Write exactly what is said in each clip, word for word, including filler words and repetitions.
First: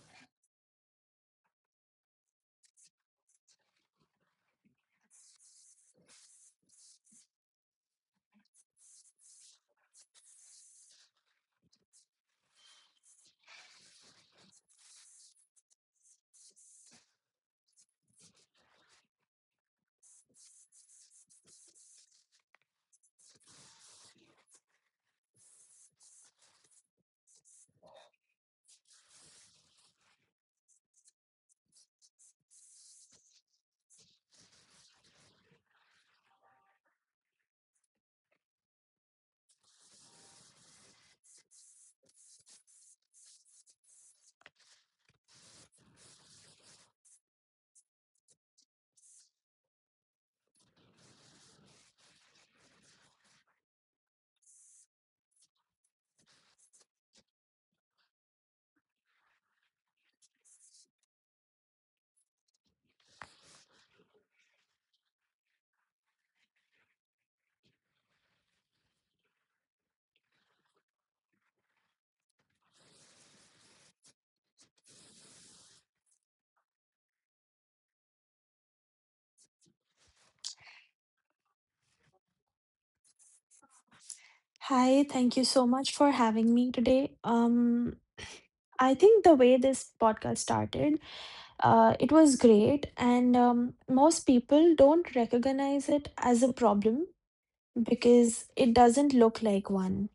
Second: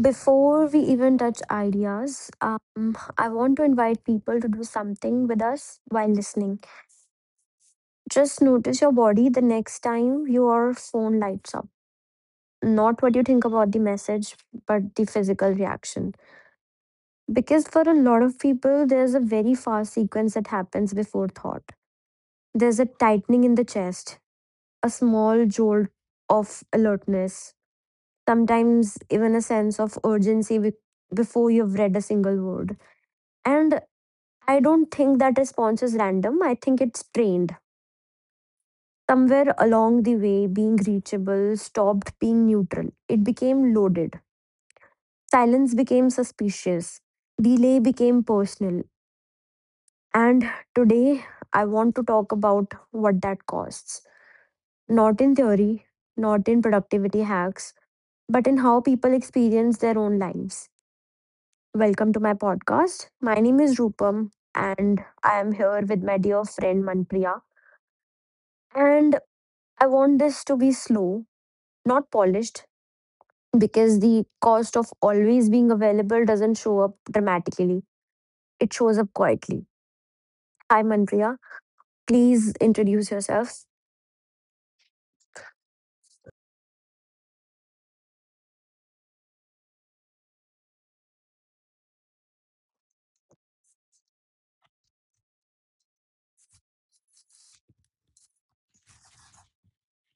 Before we even touch ideas, um, I want to invite people to do something with us while listening. Just notice your body the next time your phone lights up. Not what you think about the message, but the physical reaction. Because for a lot of people, there's a very fast sequence that happens before thought. There's a tightening in the chest, a small jolt of alertness, sometimes even a sense of urgency be- before you've read a single word. And I don't think that response is random. I think it's trained. Somewhere along the way, being reachable stopped being neutral. It became loaded. Silence became suspicious. Delay became personal. And today, I want to talk about what that costs. Not in theory, not in productivity hacks, but in how people experience their own lives. Welcome to my podcast. My name is Rupam, and I am here with my dear friend Manpriya. And I want this to be slow, not polished, because the cost of always being available doesn't show up dramatically. It shows up quietly. Hi, Manpriya. Please introduce yourself. Hi, thank you so much for having me today. Um, I think the way this podcast started, uh, it was great, and um, most people don't recognize it as a problem because it doesn't look like one.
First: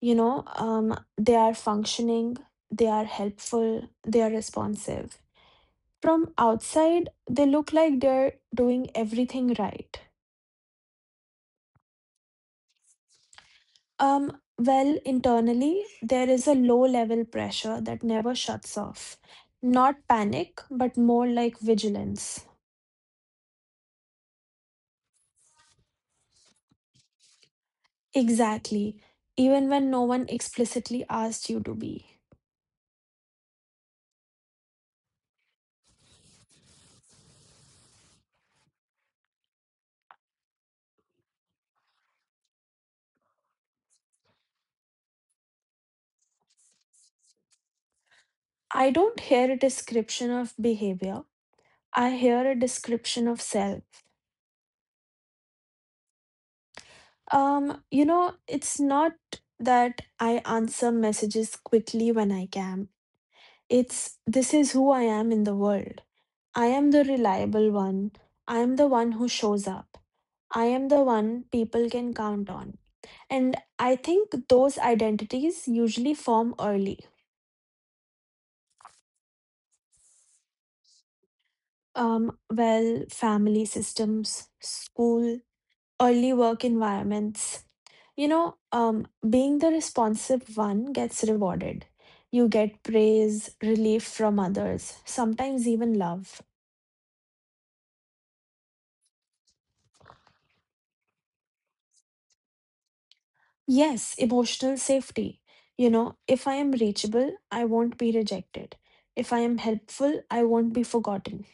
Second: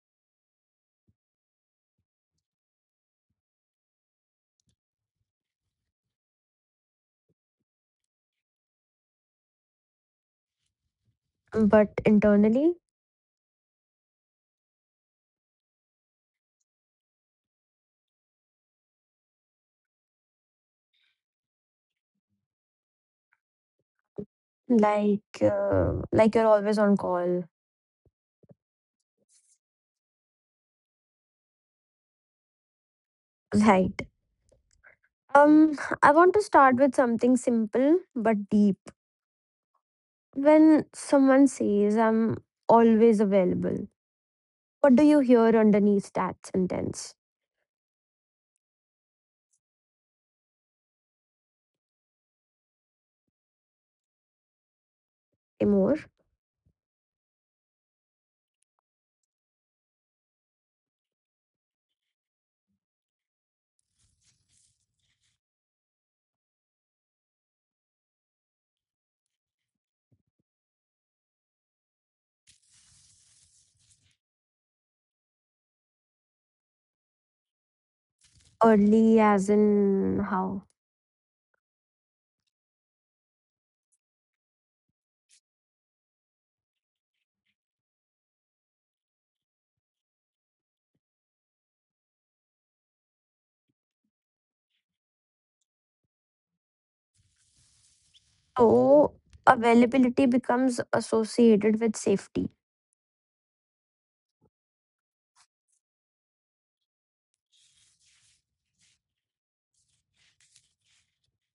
You know, um, they are functioning, they are helpful, they are responsive. From outside, they look like they're doing everything right. But internally, Um, well, internally, there is a low level pressure that never shuts off. Not panic, but more like vigilance. like uh, like you're always on call, Exactly. Even when no one explicitly asked you to be. right? Um, I want to start with something simple but deep. When someone says I'm always available, what do you hear underneath that sentence? I don't hear a description of behavior. I hear a description of self. More Um, you know, it's not that I answer messages quickly when I can. It's this is who I am in the world. I am the reliable one. I am the one who shows up. I am the one people can count on. And I think those identities usually form early. early, as in how? Um, well, family systems, school, early work environments. You know, um, being the responsive one gets rewarded. You get praise, relief from others, sometimes even love. So, availability becomes associated with safety. Yes, emotional safety. You know, if I am reachable, I won't be rejected. If I am helpful, I won't be forgotten.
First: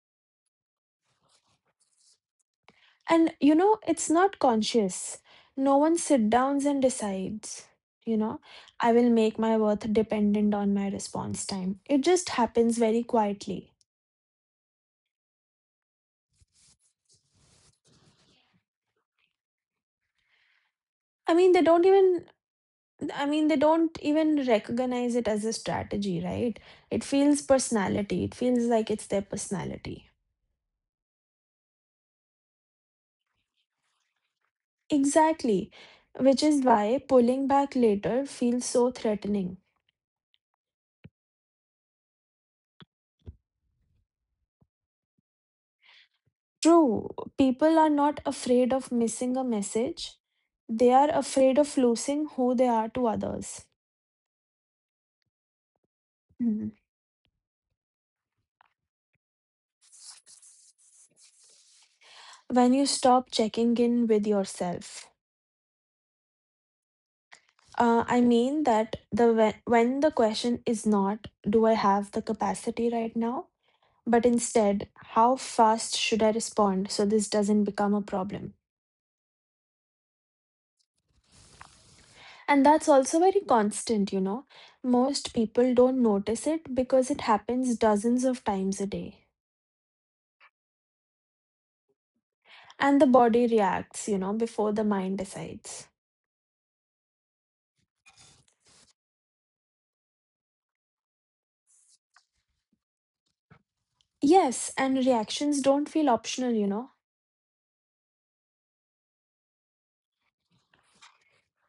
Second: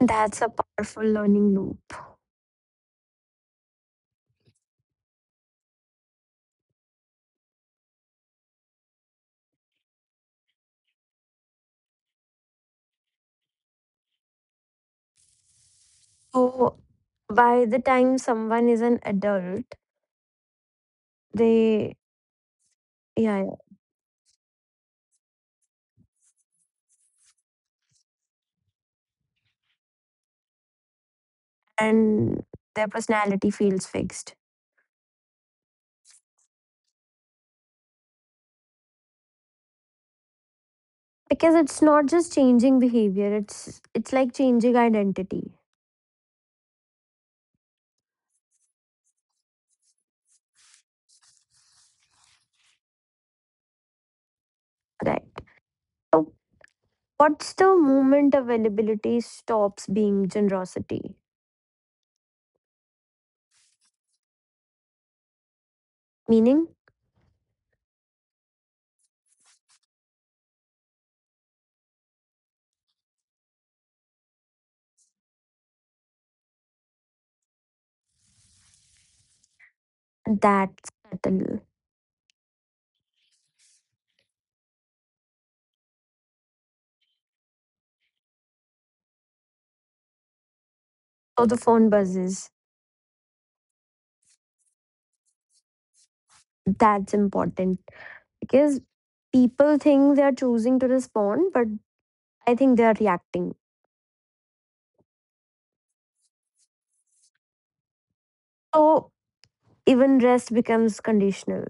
That's a powerful learning loop. And you know, it's not conscious. No one sit downs and decides, you know, I will make my worth dependent on my response time. It just happens very quietly. So, by the time someone is an adult, I mean, they don't they, even, I yeah, yeah, mean, they don't even recognize it as a strategy, right? It feels personality. It feels like it's their personality. and their personality feels fixed. Exactly, which is why pulling back later feels so threatening. Because it's not just changing behavior, it's it's like changing identity, True, people are not afraid of missing a message, they are afraid of losing who they are to others. right? So, Mhm. what's the moment availability stops being generosity? When you stop checking in with yourself, Meaning, uh, I mean that the when, when the question is not, do I have the capacity right now? But instead, how fast should I respond so this doesn't become a problem? that's subtle. And that's also very constant, you know. Most people don't notice it because it happens dozens of times a day. So, the phone buzzes. And the body reacts, you know, before the mind decides. That's important because people think they are choosing to respond, but I think they are reacting. Yes, and reactions don't feel optional, you know. So even rest becomes conditional.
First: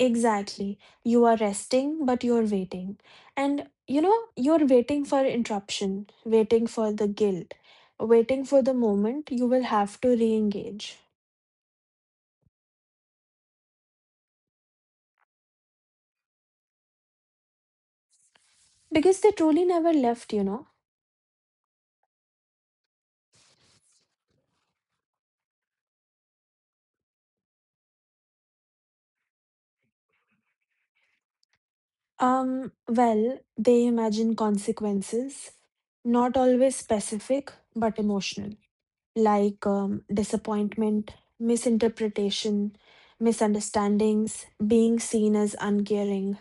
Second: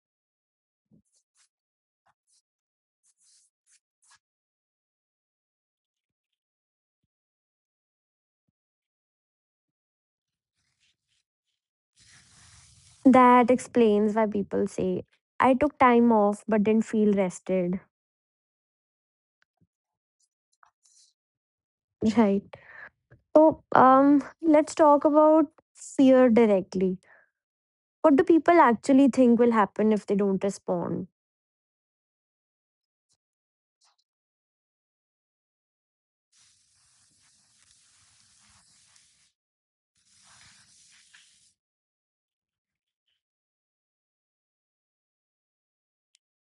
Exactly. You are resting, but you're waiting. And, you know, you're waiting for interruption, waiting for the guilt, waiting for the moment you will have to re engage. That explains why people say, I took time off but didn't feel rested. Because they truly never left, you know. Right. So um, let's talk about fear directly. What do people actually think will happen if they don't respond Um, well, they imagine consequences, not always specific, but emotional, like um, disappointment, misinterpretation, misunderstandings, being seen as uncaring.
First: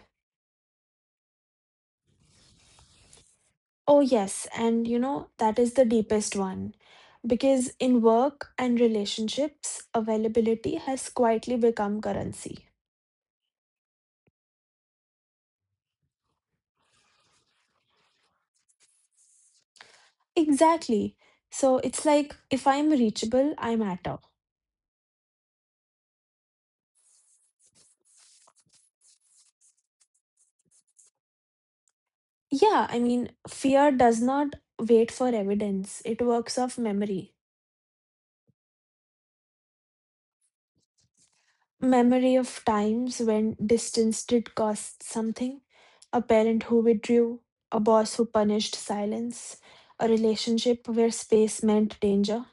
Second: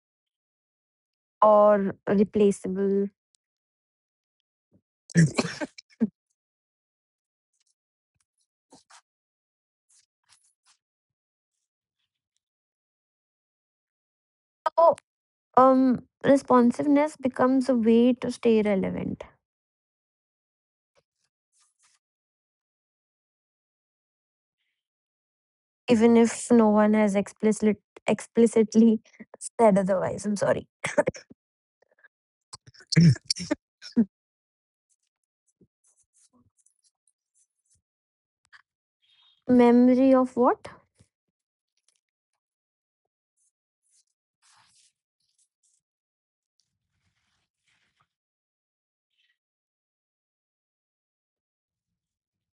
or replaceable? Oh, yes, and you know, that is the deepest one. Because in work and relationships, availability has quietly become currency. So um, responsiveness becomes a way to stay relevant Exactly. So it's like if I'm reachable, I matter. even if no one has explicit, explicitly said otherwise. I'm sorry. Yeah, I mean, fear does not wait for evidence. It works off memory. Memory of what? Memory of times when distance did cost something, a parent who withdrew, a boss who punished silence, a relationship where space meant danger.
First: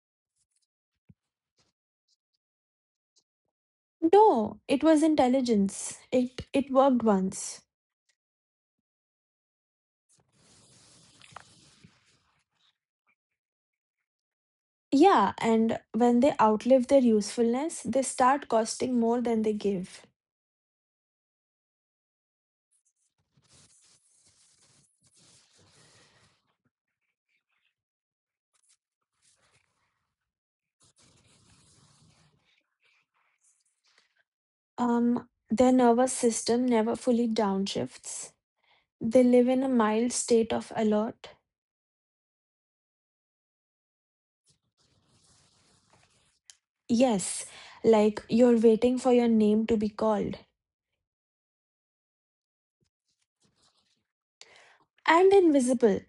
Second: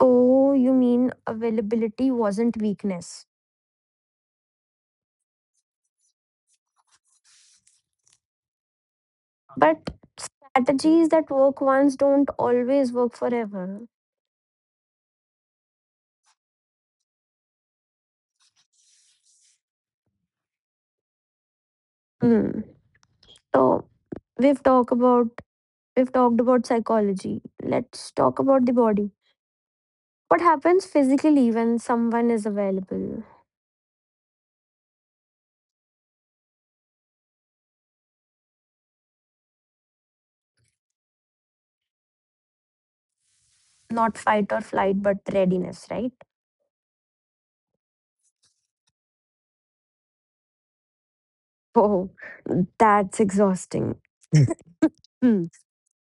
Oh, you mean availability wasn't weakness. No, it was intelligence. It it worked once. But strategies that work once don't always work forever. Yeah, and when they outlive their usefulness, they start costing more than they give. Hmm. So we've talked about we've talked about psychology. Let's talk about the body. What happens physically when someone is available? Um, their nervous system never fully downshifts. They live in a mild state of alert. Not fight or flight, but readiness, right? Yes, like you're waiting for your name to be called. Oh, that's exhausting. And Hmm. invisible.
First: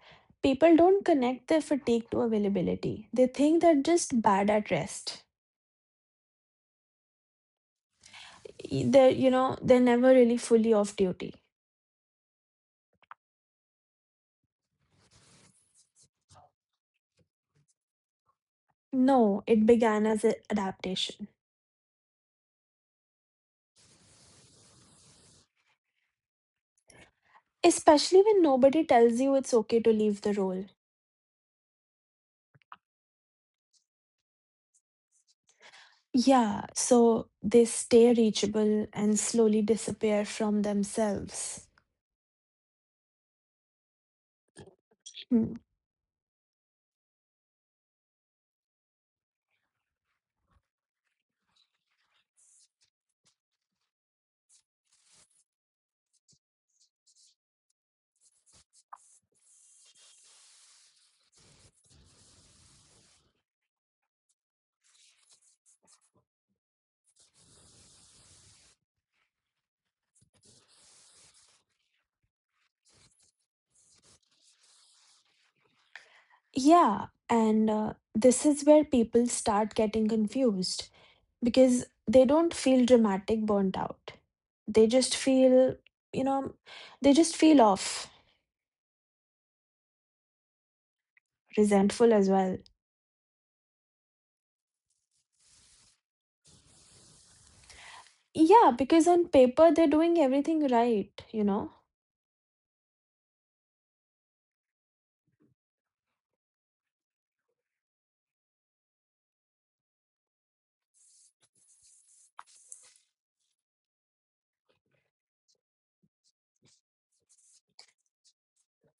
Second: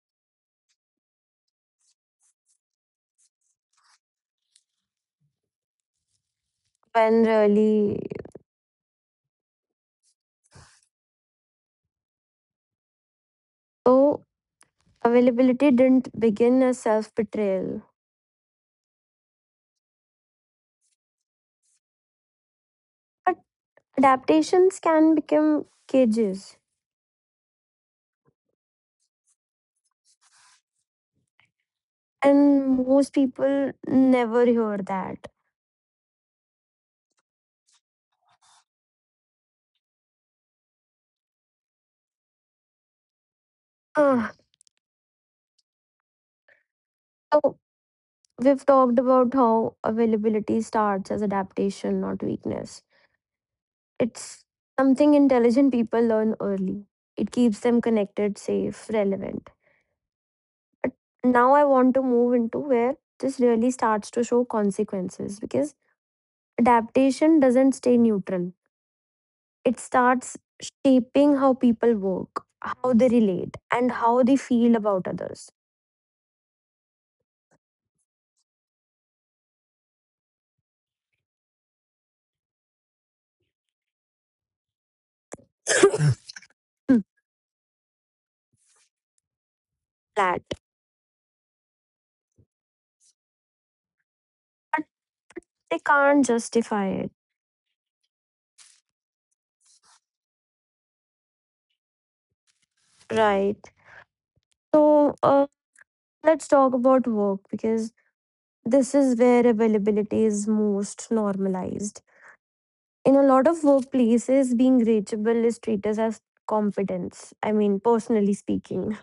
People don't connect their fatigue to availability. They think they're just bad at rest. When really. Y- They're, you know, they're never really fully off duty. So, availability didn't begin as self betrayal, No, it began as an adaptation. but adaptations can become cages, Especially when nobody tells you it's okay to leave the role. and most people never hear that. Yeah, so they stay reachable and slowly disappear from themselves. Ah, Hmm. so, we've talked about how availability starts as adaptation, not weakness. It's something intelligent people learn early, it keeps them connected, safe, relevant. Now, I want to move into where this really starts to show consequences because adaptation doesn't stay neutral. It starts shaping how people work, how they relate, and how they feel about others. Yeah, and uh, this is where people start getting confused because they don't feel dramatic burnt out. They just feel, you know, Hmm, they just feel off, flat. resentful as well. They can't justify it. Yeah, because on paper they're doing everything right, you know. Right. So uh, let's talk about work because this is where availability is most normalized. In a lot of workplaces, being reachable is treated as competence. I mean, personally speaking,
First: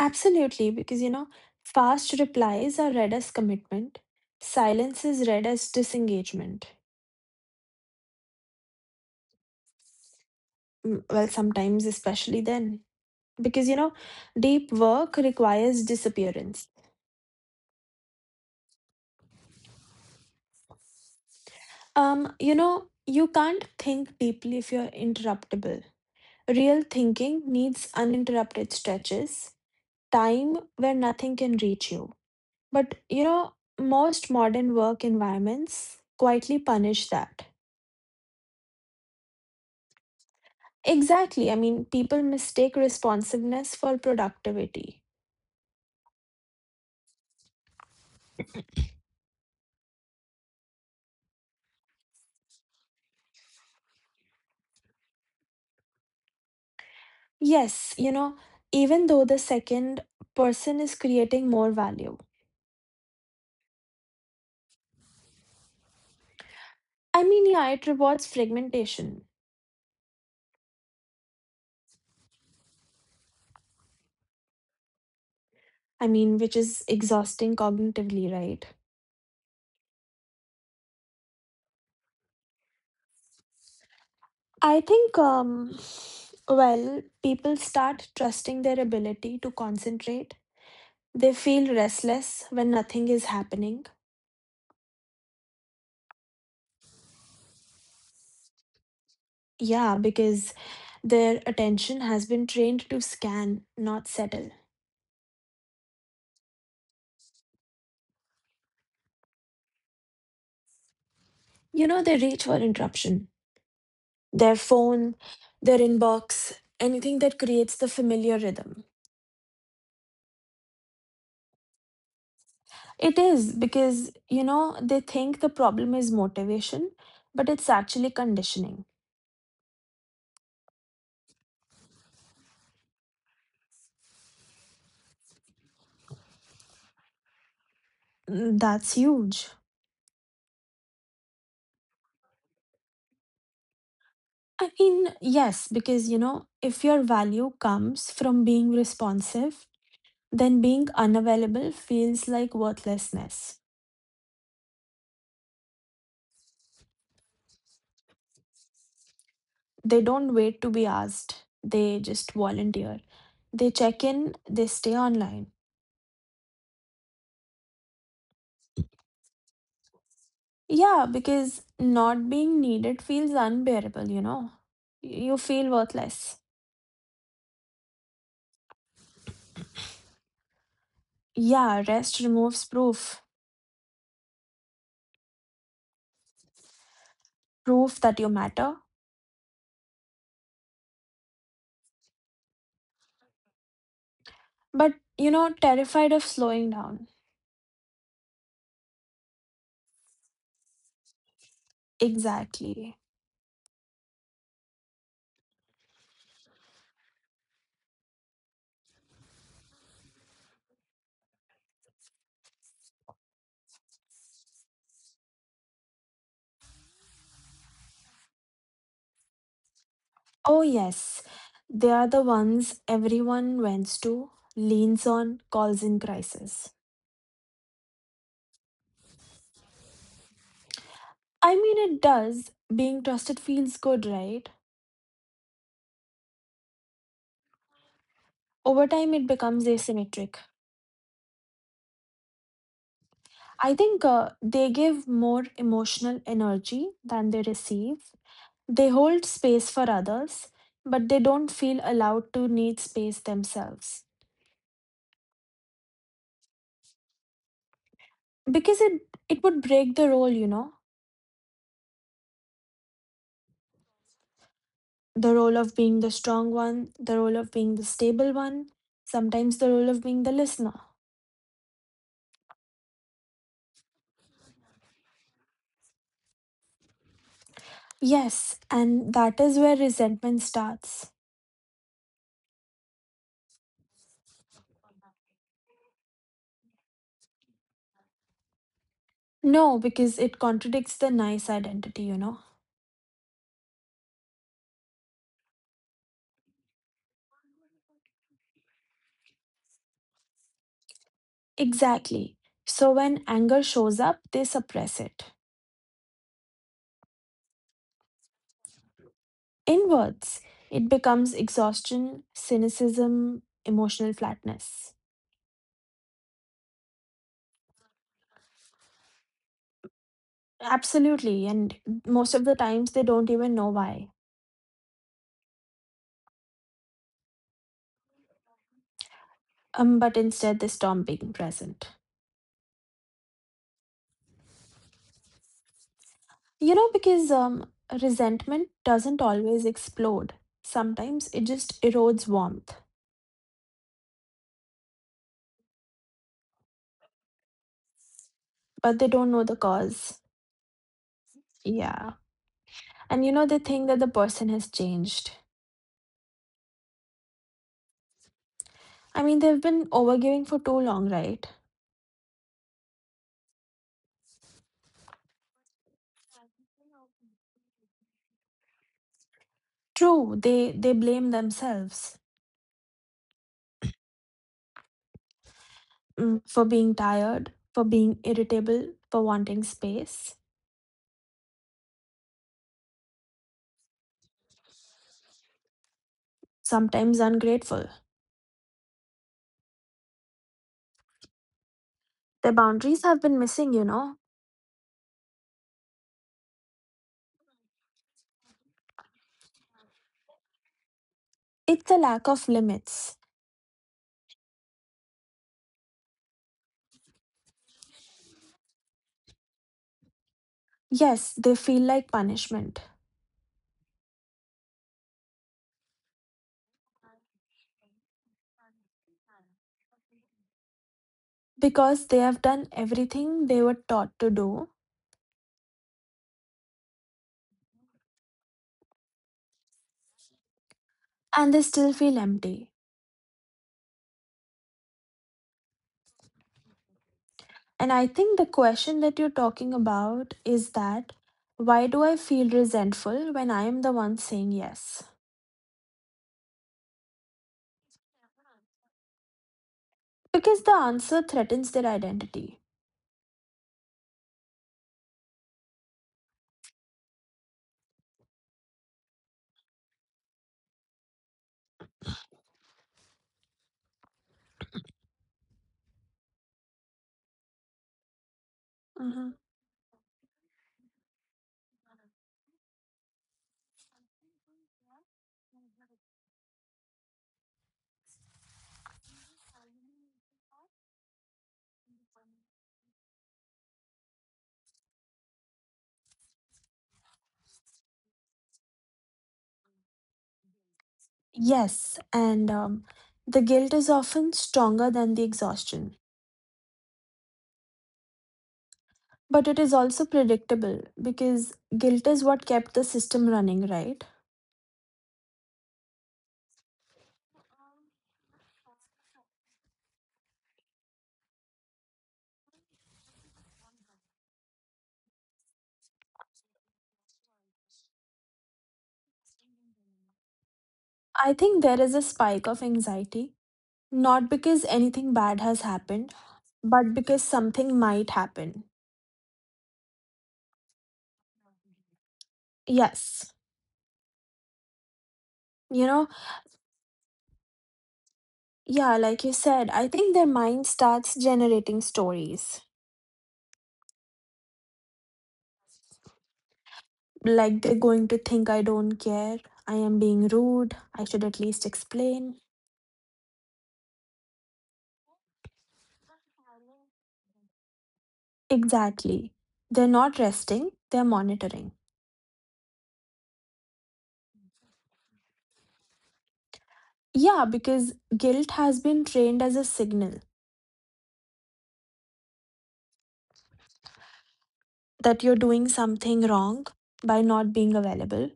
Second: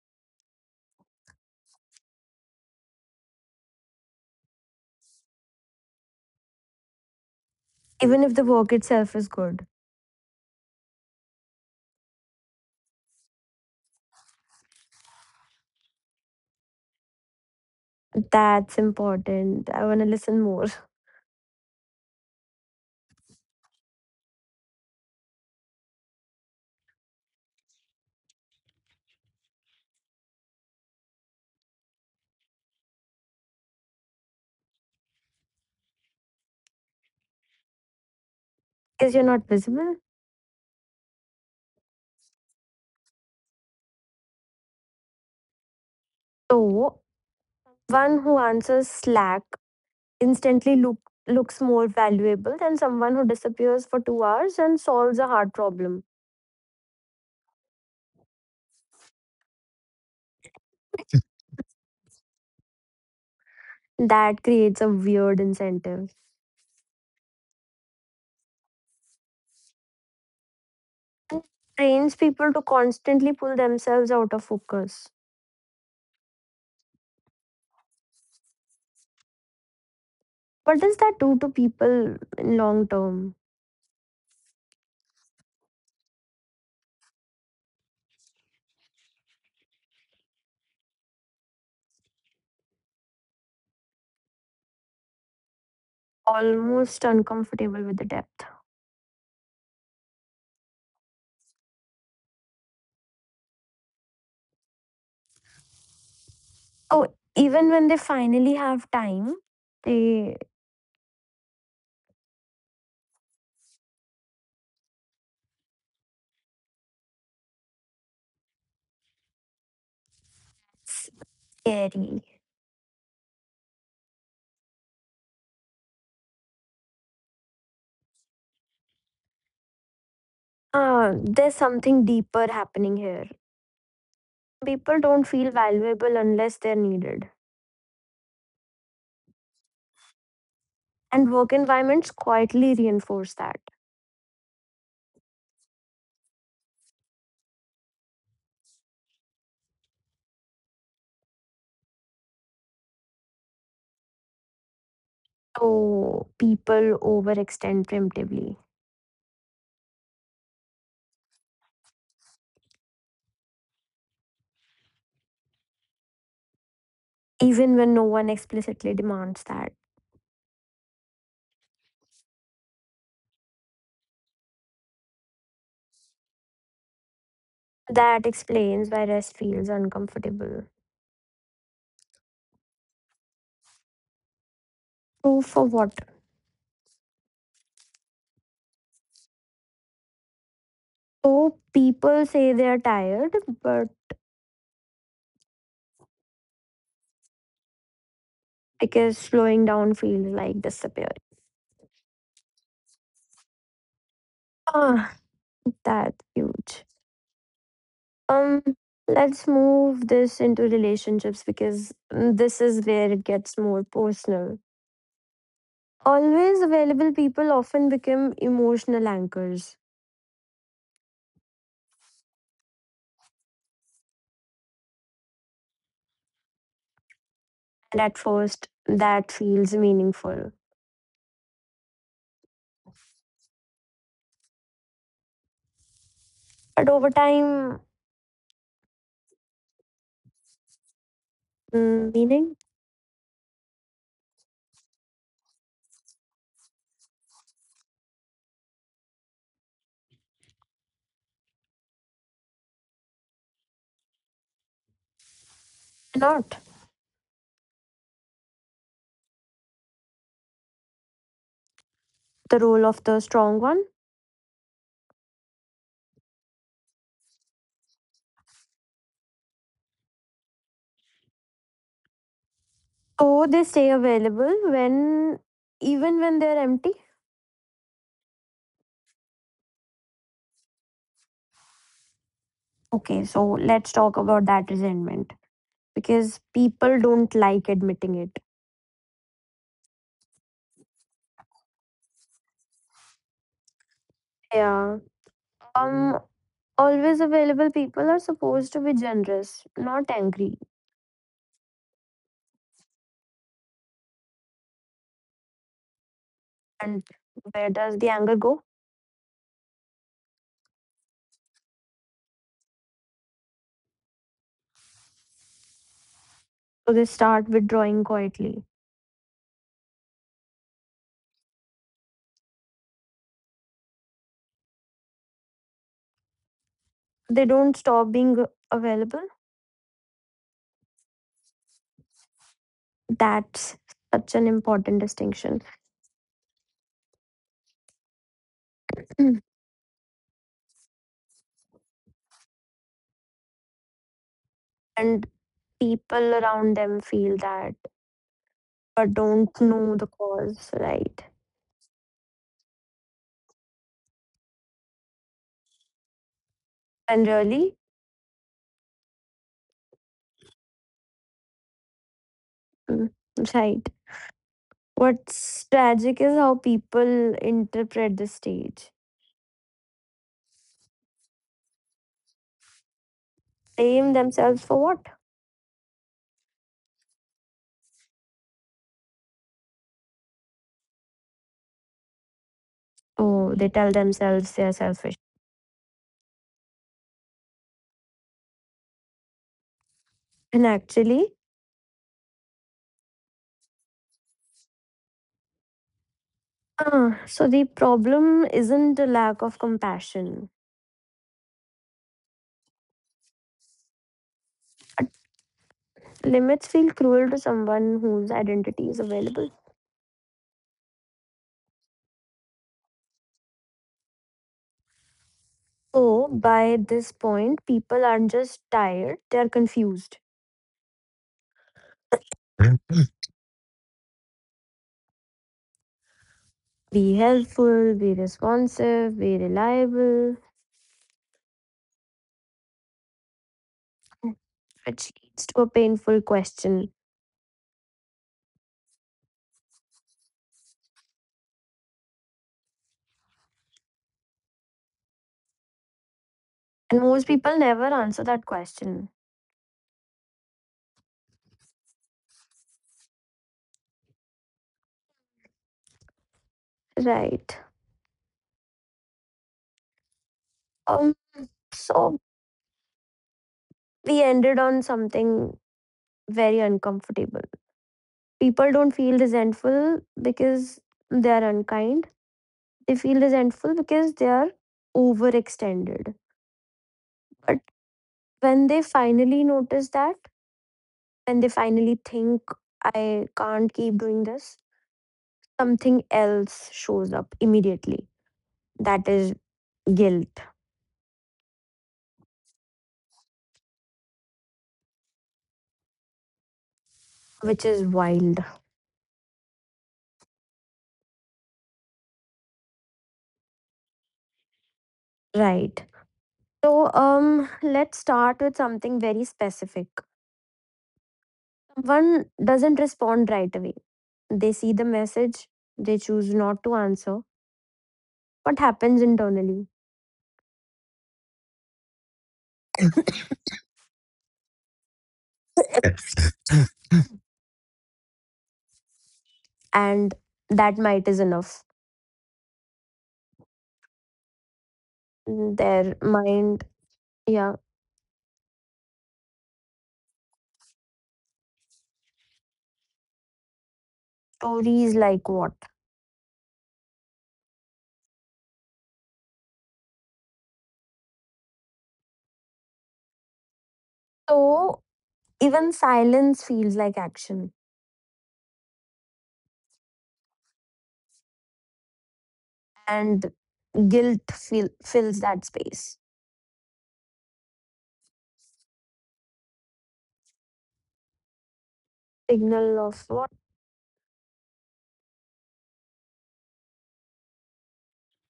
Absolutely, because, you know, fast replies are read as commitment, silence is read as disengagement. even if the work itself is good, Mm, well, sometimes, especially then, because, you know, deep work requires disappearance. that's important. I want to listen more. Um, you know, you can't think deeply if you're interruptible. Real thinking needs uninterrupted stretches, time where nothing can reach you. But, you know, most modern work environments quietly punish that. Because you're not visible. Exactly. I mean, people mistake responsiveness for productivity. So one who answers Slack instantly look, looks more valuable than someone who disappears for two hours and solves a hard problem. Yes, you know, even though the second person is creating more value. That creates a weird incentive I mean, yeah, it rewards fragmentation. and trains people to constantly pull themselves out of focus. I mean, which is exhausting cognitively, right? What does that do to people in long term? I think, um, well, people start trusting their ability to concentrate. They feel restless when nothing is happening. Almost uncomfortable with the depth. Yeah, because their attention has been trained to scan, not settle. Oh, even when they finally have time, they You know, they reach for interruption, their phone, their inbox, anything that creates the familiar rhythm. scary. It is because, you know, they think the problem is motivation, but it's actually conditioning. Uh, there's something deeper happening here. People don't feel valuable unless they're needed. Mm. That's huge. And work environments quietly reinforce that. I mean, yes, because you know, if your value comes from being responsive, then being unavailable feels like worthlessness. So people overextend preemptively, They don't wait to be asked, they just volunteer. They check in, they stay online. even when no one explicitly demands that. Yeah, because not being needed feels unbearable, you know. You feel worthless. That explains why rest feels uncomfortable. Yeah, rest removes proof, So, for what? proof that you matter, So, people say they're tired, but but you know, terrified of slowing down. because slowing down feels like disappearing. Exactly. Ah, that's huge. Um, let's move this into relationships because mm, this is where it gets more personal. Always available people often become emotional anchors, Oh, yes. They are the ones everyone vents to, leans on, calls in crisis. and at first, that feels meaningful. I mean, it does. Being trusted feels good, right? But over time, Over time, it becomes asymmetric. mm, meaning I think uh, they give more emotional energy than they receive. They hold space for others, but they don't feel allowed to need space themselves not because it, it would break the role, you know. the role of the strong one. The role of being the strong one, the role of being the stable one, sometimes the role of being the listener. So they stay available when, even when they're empty. Yes, and that is where resentment starts. Okay, so let's talk about that resentment because people don't like admitting it. No, because it contradicts the nice identity, you know. Yeah. Um. Always available people are supposed to be generous, not angry. Exactly. So when anger shows up, they suppress it. And where does the anger go? Inwards, it becomes exhaustion, cynicism, emotional flatness. So they start withdrawing quietly. Absolutely, and most of the times they don't even know why. They don't stop being available. Um, but instead they stop being present. That's such an important distinction. You know, because um, resentment doesn't always explode. Sometimes it just erodes warmth, And people around them feel that but they but don't know the don't know the cause. cause, right? Yeah. And you know, they think that the person has changed. And really, I mean, they've been overgiving for too long, right? mm, right. What's tragic is how people interpret the stage. True, they they blame themselves Blame themselves for what? mm, for being tired, for being irritable, for wanting space, Oh, they tell themselves they're selfish. sometimes ungrateful. And actually, Their boundaries have been missing, you know. uh, so the problem isn't a lack of compassion. It's a lack of limits. Limits feel cruel to someone whose identity is available. Yes, they feel like punishment. So, by this point, people aren't just tired, they are confused. Because they have done everything they were taught to do Be helpful, be responsive, be reliable, and they still feel empty. which leads to a painful question. And I think the question that you're talking about is that why do I feel resentful when I am the one saying yes? And most people never answer that question. Because the answer threatens their identity. Right. Um, so, we ended on something very uncomfortable. People don't feel Hmm. resentful because they are unkind, they feel resentful because they are overextended. But when they finally notice that, when they finally think, I can't keep doing this, something else shows up immediately. That is guilt, Yes, and um, the guilt is often stronger than the exhaustion. which is wild. But it is also predictable because guilt is what kept the system running, right? Right. So, um, let's start with something very specific. One doesn't respond right away. They see the message, they choose not to answer. What happens internally? I think there is a spike of anxiety. Not because anything bad has happened, but because something might happen. And that might is enough. Yes. You Their know, mind, yeah, yeah, like you said, I think their mind starts generating stories. stories like what? Like they're going to think I don't care, I am being rude, I should at least explain. So even silence feels like action, Exactly. They're not resting, they're monitoring. and guilt feel, fills that space. Yeah, because guilt has been trained as a signal Signal of what? that you're doing something wrong by not being available.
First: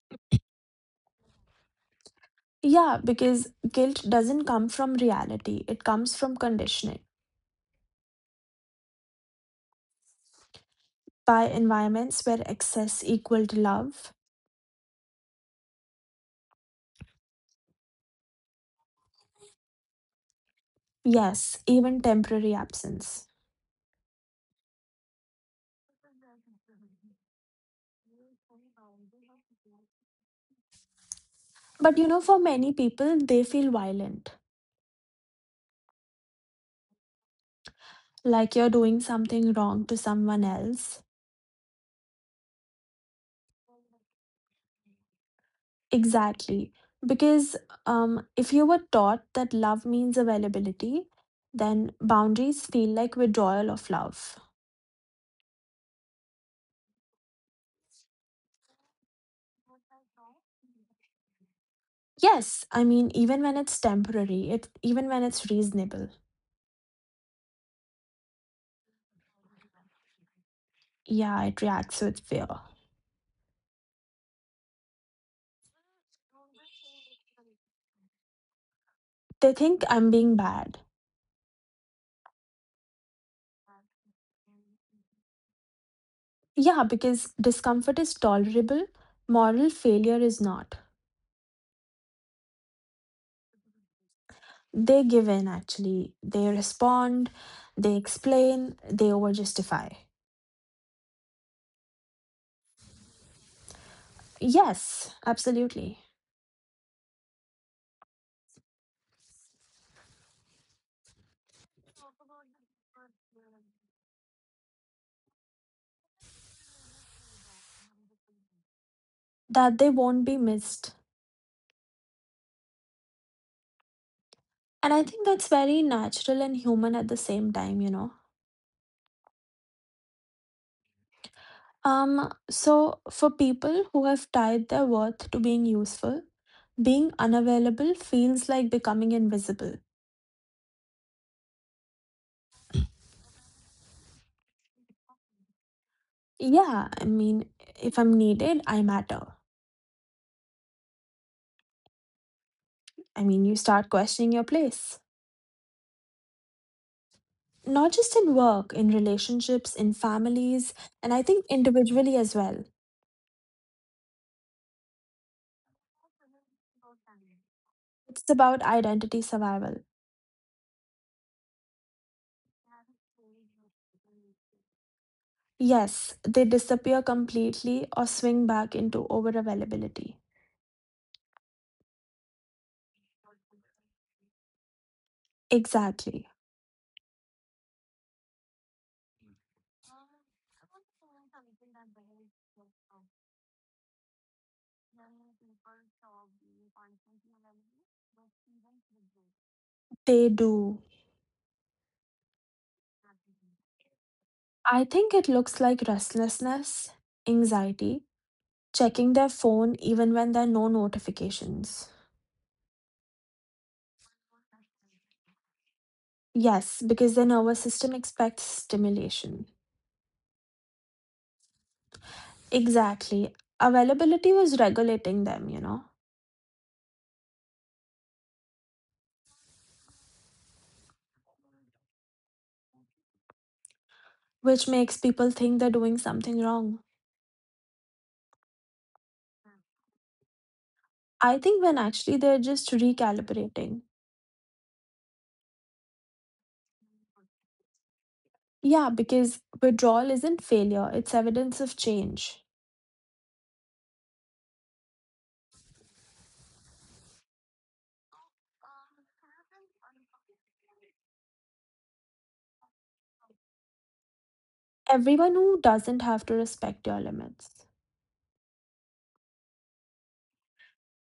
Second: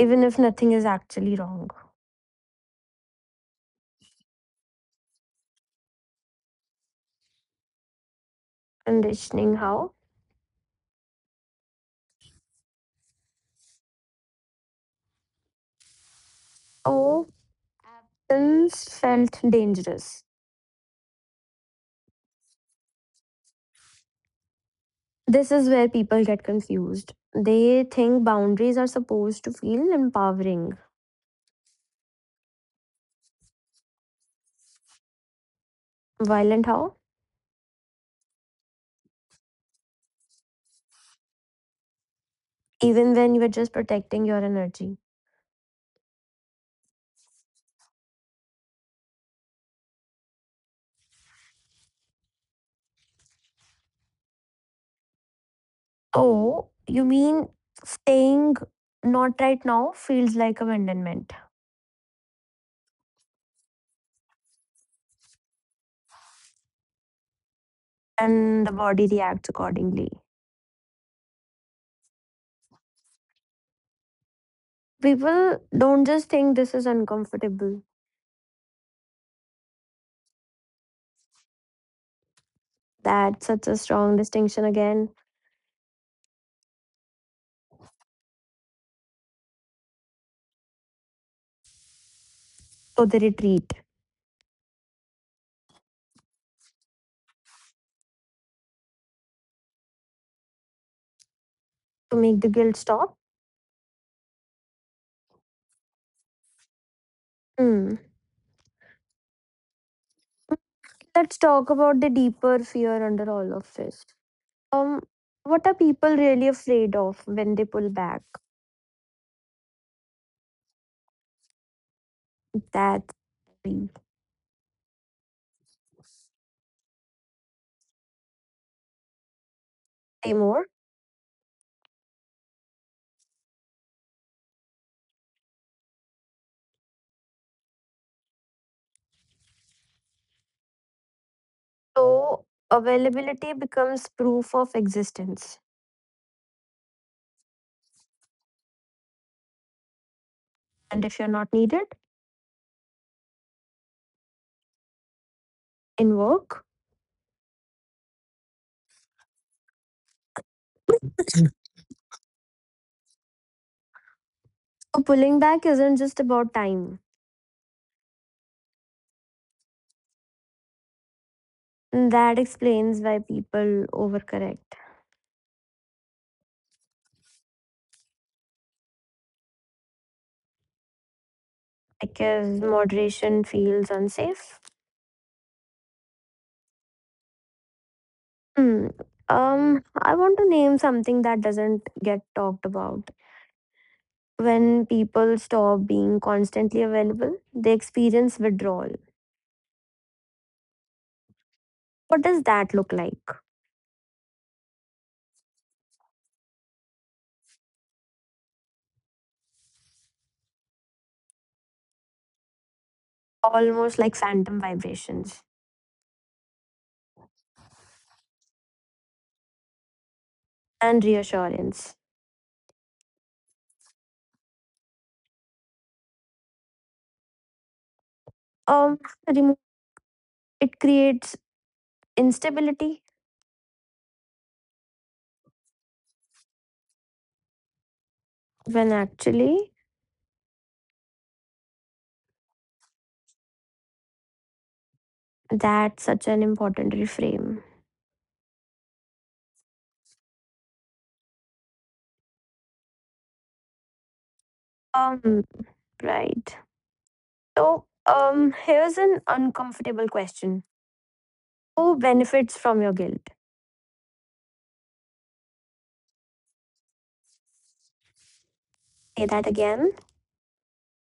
Even if nothing is actually wrong. Yeah, because guilt doesn't come from reality, it comes from conditioning Conditioning how? by environments where excess equaled love. Oh, absence felt dangerous. Yes, even temporary absence. This is where people get confused. They think boundaries are supposed to feel empowering. But you know, for many people, they feel violent, Violent how? like you're doing something wrong to someone else. Even when you are just protecting your energy. Exactly. Because um, if you were taught that love means availability, then boundaries feel like withdrawal of love. Oh, you mean staying not right now feels like abandonment. Yes, I mean, even when it's temporary, it even when it's reasonable, And the body reacts accordingly. yeah, it reacts with fear. People don't just think this is uncomfortable. They think I'm being bad. That's such a strong distinction again. Yeah, because discomfort is tolerable, moral failure is not. So they retreat They give in actually. They respond, they explain, they overjustify. to make the guilt stop. Yes, absolutely. Hmm. Let's talk about the deeper fear under all of this. Um, what are people really afraid of when they pull back? That they won't be missed. That's the And I think that's very natural and human at the same time, you know. say more. Um, so for people who have tied their worth to being useful, being unavailable feels like becoming invisible. So availability becomes proof of existence. Yeah, I mean, if I'm needed, I matter. And if you're not needed I mean, you start questioning your place. in work, Not just in work, in relationships, in families, and I think individually as well. so pulling back isn't just about time. It's about identity survival. That explains why people overcorrect Yes, they disappear completely or swing back into over availability. because moderation feels unsafe. Exactly. Hmm. Um, I want to name something that doesn't get talked about. When people stop being constantly available, they experience withdrawal. They do. What does that look like? I think it looks like restlessness, anxiety, checking their phone even when there are no notifications. Almost like phantom vibrations Yes, because the nervous system expects stimulation. and reassurance. Exactly. Availability was regulating them, you know, Um, remo- it creates instability Which makes people think they're doing something wrong. when actually I think when actually they're just recalibrating. that's such an important reframe. Yeah, because withdrawal isn't failure, it's evidence of change. Um, right. So, um, here's an uncomfortable question. Who benefits from your guilt? Everyone who doesn't have to respect your limits. Say that again.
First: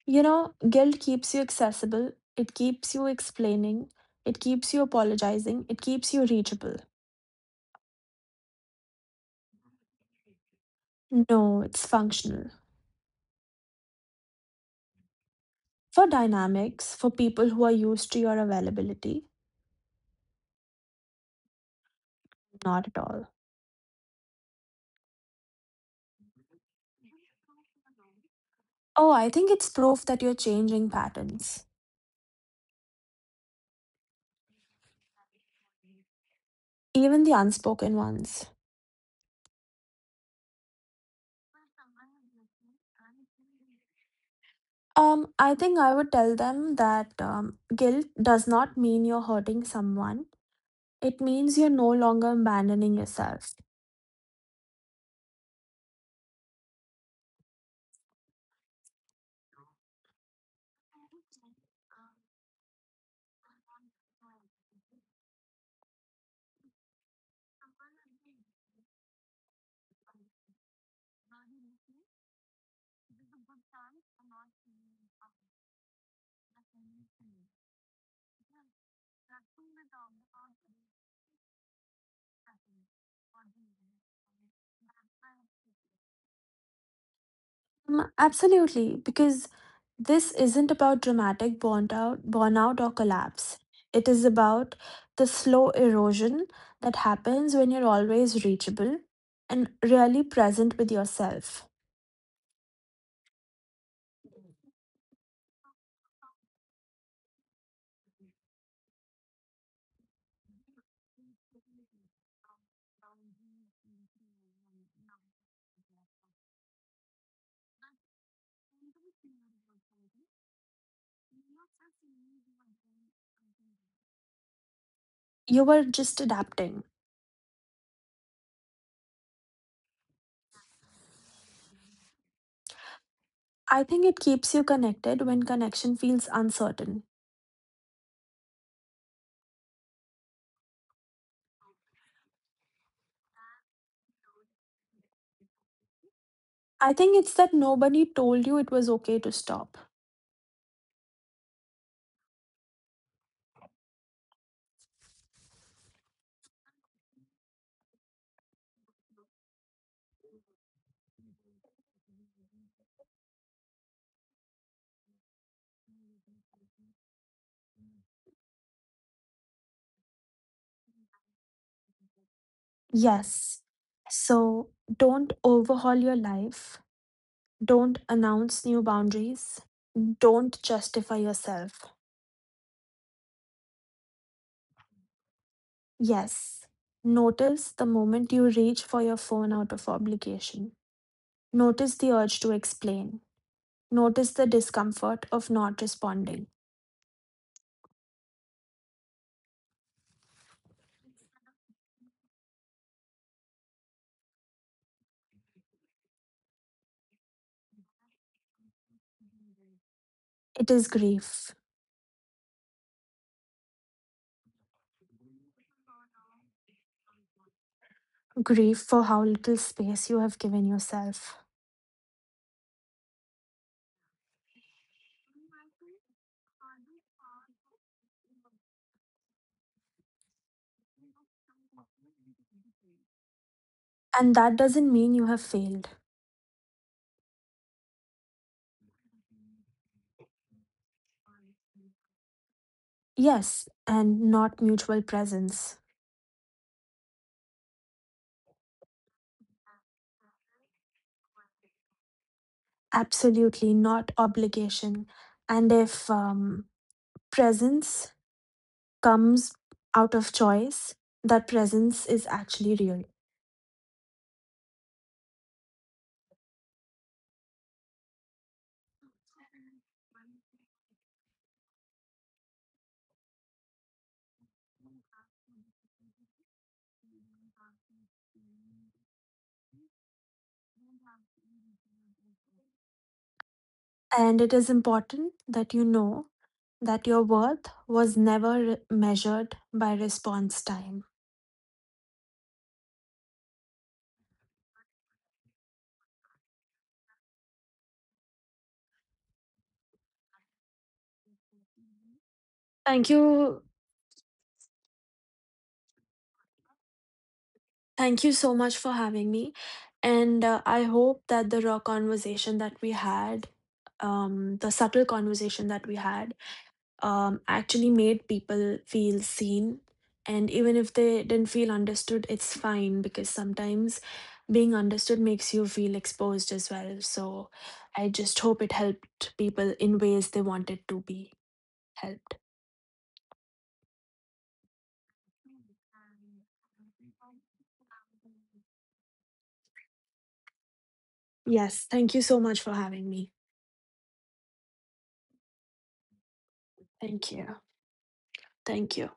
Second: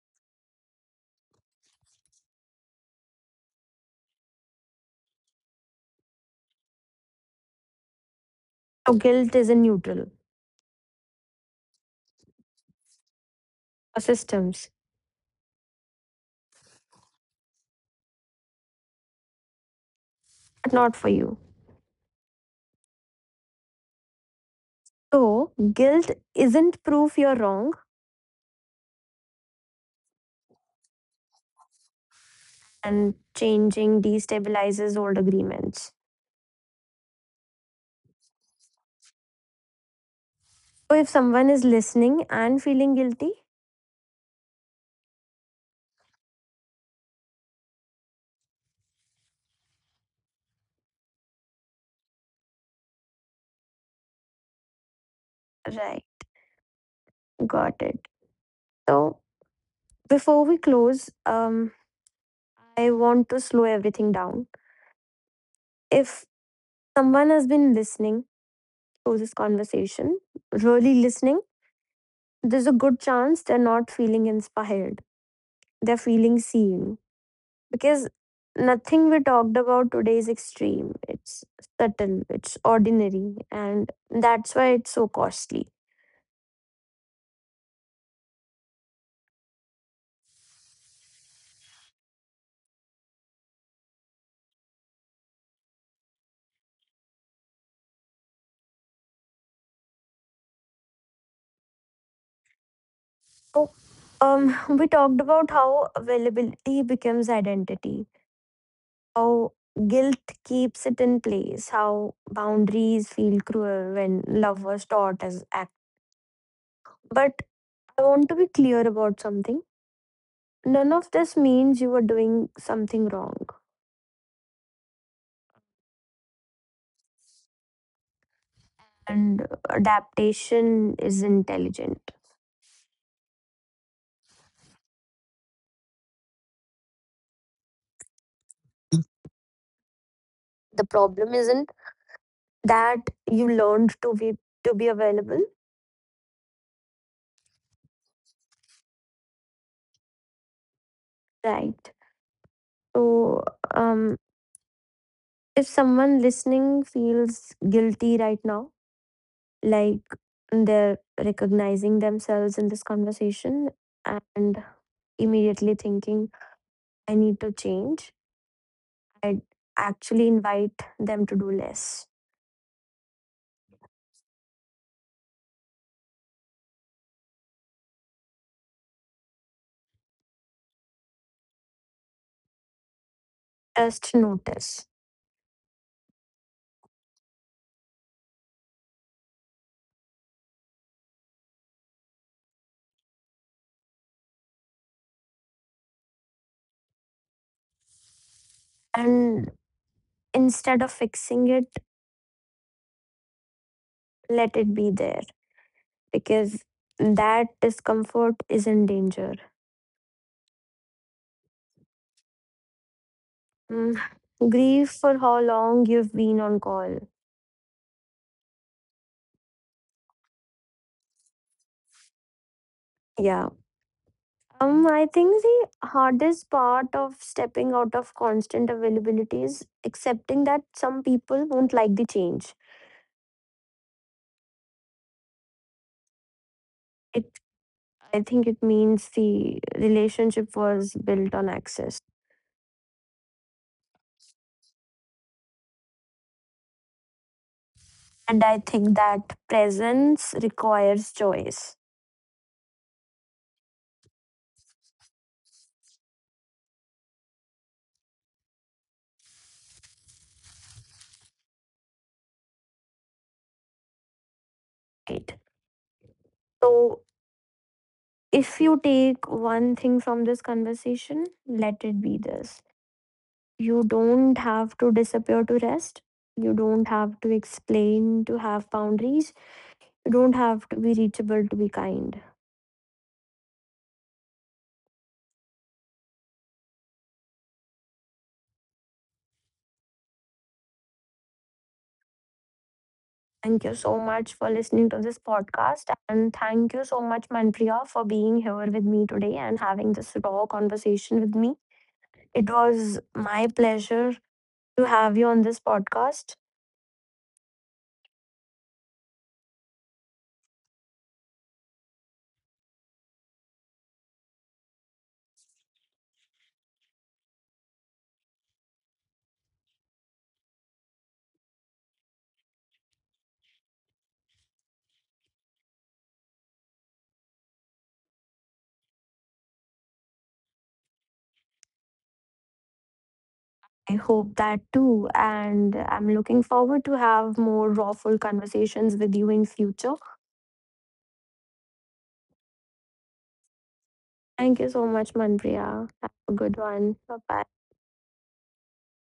You know, guilt keeps you accessible, it keeps you explaining, it keeps you apologizing, it keeps you reachable. So, guilt is a neutral No, it's functional. for systems, For dynamics, for people who are used to your availability, but not for you. not at all. So, guilt isn't proof you're wrong, Oh, I think it's proof that you're changing patterns, and changing destabilizes old agreements. even the unspoken ones. So, if someone is listening and feeling guilty, Um, I think I would tell them that um, guilt does not mean you're hurting someone. It means you're no longer abandoning yourself. right, got it. So, before we close, um, I want to slow everything down. If someone has been listening to this conversation, really listening, there's a good chance they're not feeling inspired. They're feeling seen because nothing we talked about today is extreme. It's subtle, it's ordinary, and that's why it's so costly. Mm, absolutely, because this isn't about dramatic burnout, burnout or collapse. It is about the slow erosion that happens when you're always reachable and really present with yourself. So, um, we talked about how availability becomes identity, how guilt keeps it in place, how boundaries feel cruel when love was taught as act. But I want to be clear about something. None of this means you are doing something wrong You were just adapting. and adaptation is intelligent. I think it keeps you connected when connection feels uncertain. The problem isn't that you learned to be to be available, I think it's that nobody told you it was okay to stop. right? So, um, if someone listening feels guilty right now, like they're recognizing themselves in this conversation and immediately thinking, "I need to change," I'd actually invite them to do less. Yes. So don't overhaul your life. Don't announce new boundaries. Don't justify yourself. Just notice, Yes. Notice the moment you reach for your phone out of obligation. Notice the urge to explain. Notice the discomfort of not responding. and instead of fixing it, let it be there because that discomfort isn't danger. It is grief. Mm, grief for how long you've been on call. Grief for how little space you have given yourself. Yeah. Um, I think the hardest part of stepping out of constant availability is accepting that some people won't like the change. And that doesn't mean you have failed. It, I think it means the relationship was built on access. Yes, and not mutual presence. And I think that presence requires choice. Absolutely not obligation. And if um, presence comes out of choice, that presence is actually real. Right. So if you take one thing from this conversation, let it be this: you don't have to disappear to rest. You don't have to explain to have boundaries. You don't have to be reachable to be kind. And it is important that you know that your worth was never re- measured by response time. Thank you so much for listening to this podcast. And thank you so much, Manpriya, for being here with me today and having this raw conversation with me. It was Thank my you. pleasure to have you on this podcast. Thank you so much for having me. And uh, I hope that the raw conversation that we had, um, the subtle conversation that we had, um, actually made people feel seen. And even if they didn't feel understood, it's fine because sometimes being understood makes you feel exposed as well. So I just hope it helped people in ways they wanted to be helped. I hope that too. And I'm looking forward to have more rawful conversations with you in future. Yes, thank you so much for having me. Thank you so much, Manpriya. Have a good one. Bye Thank bye. you. Thank you.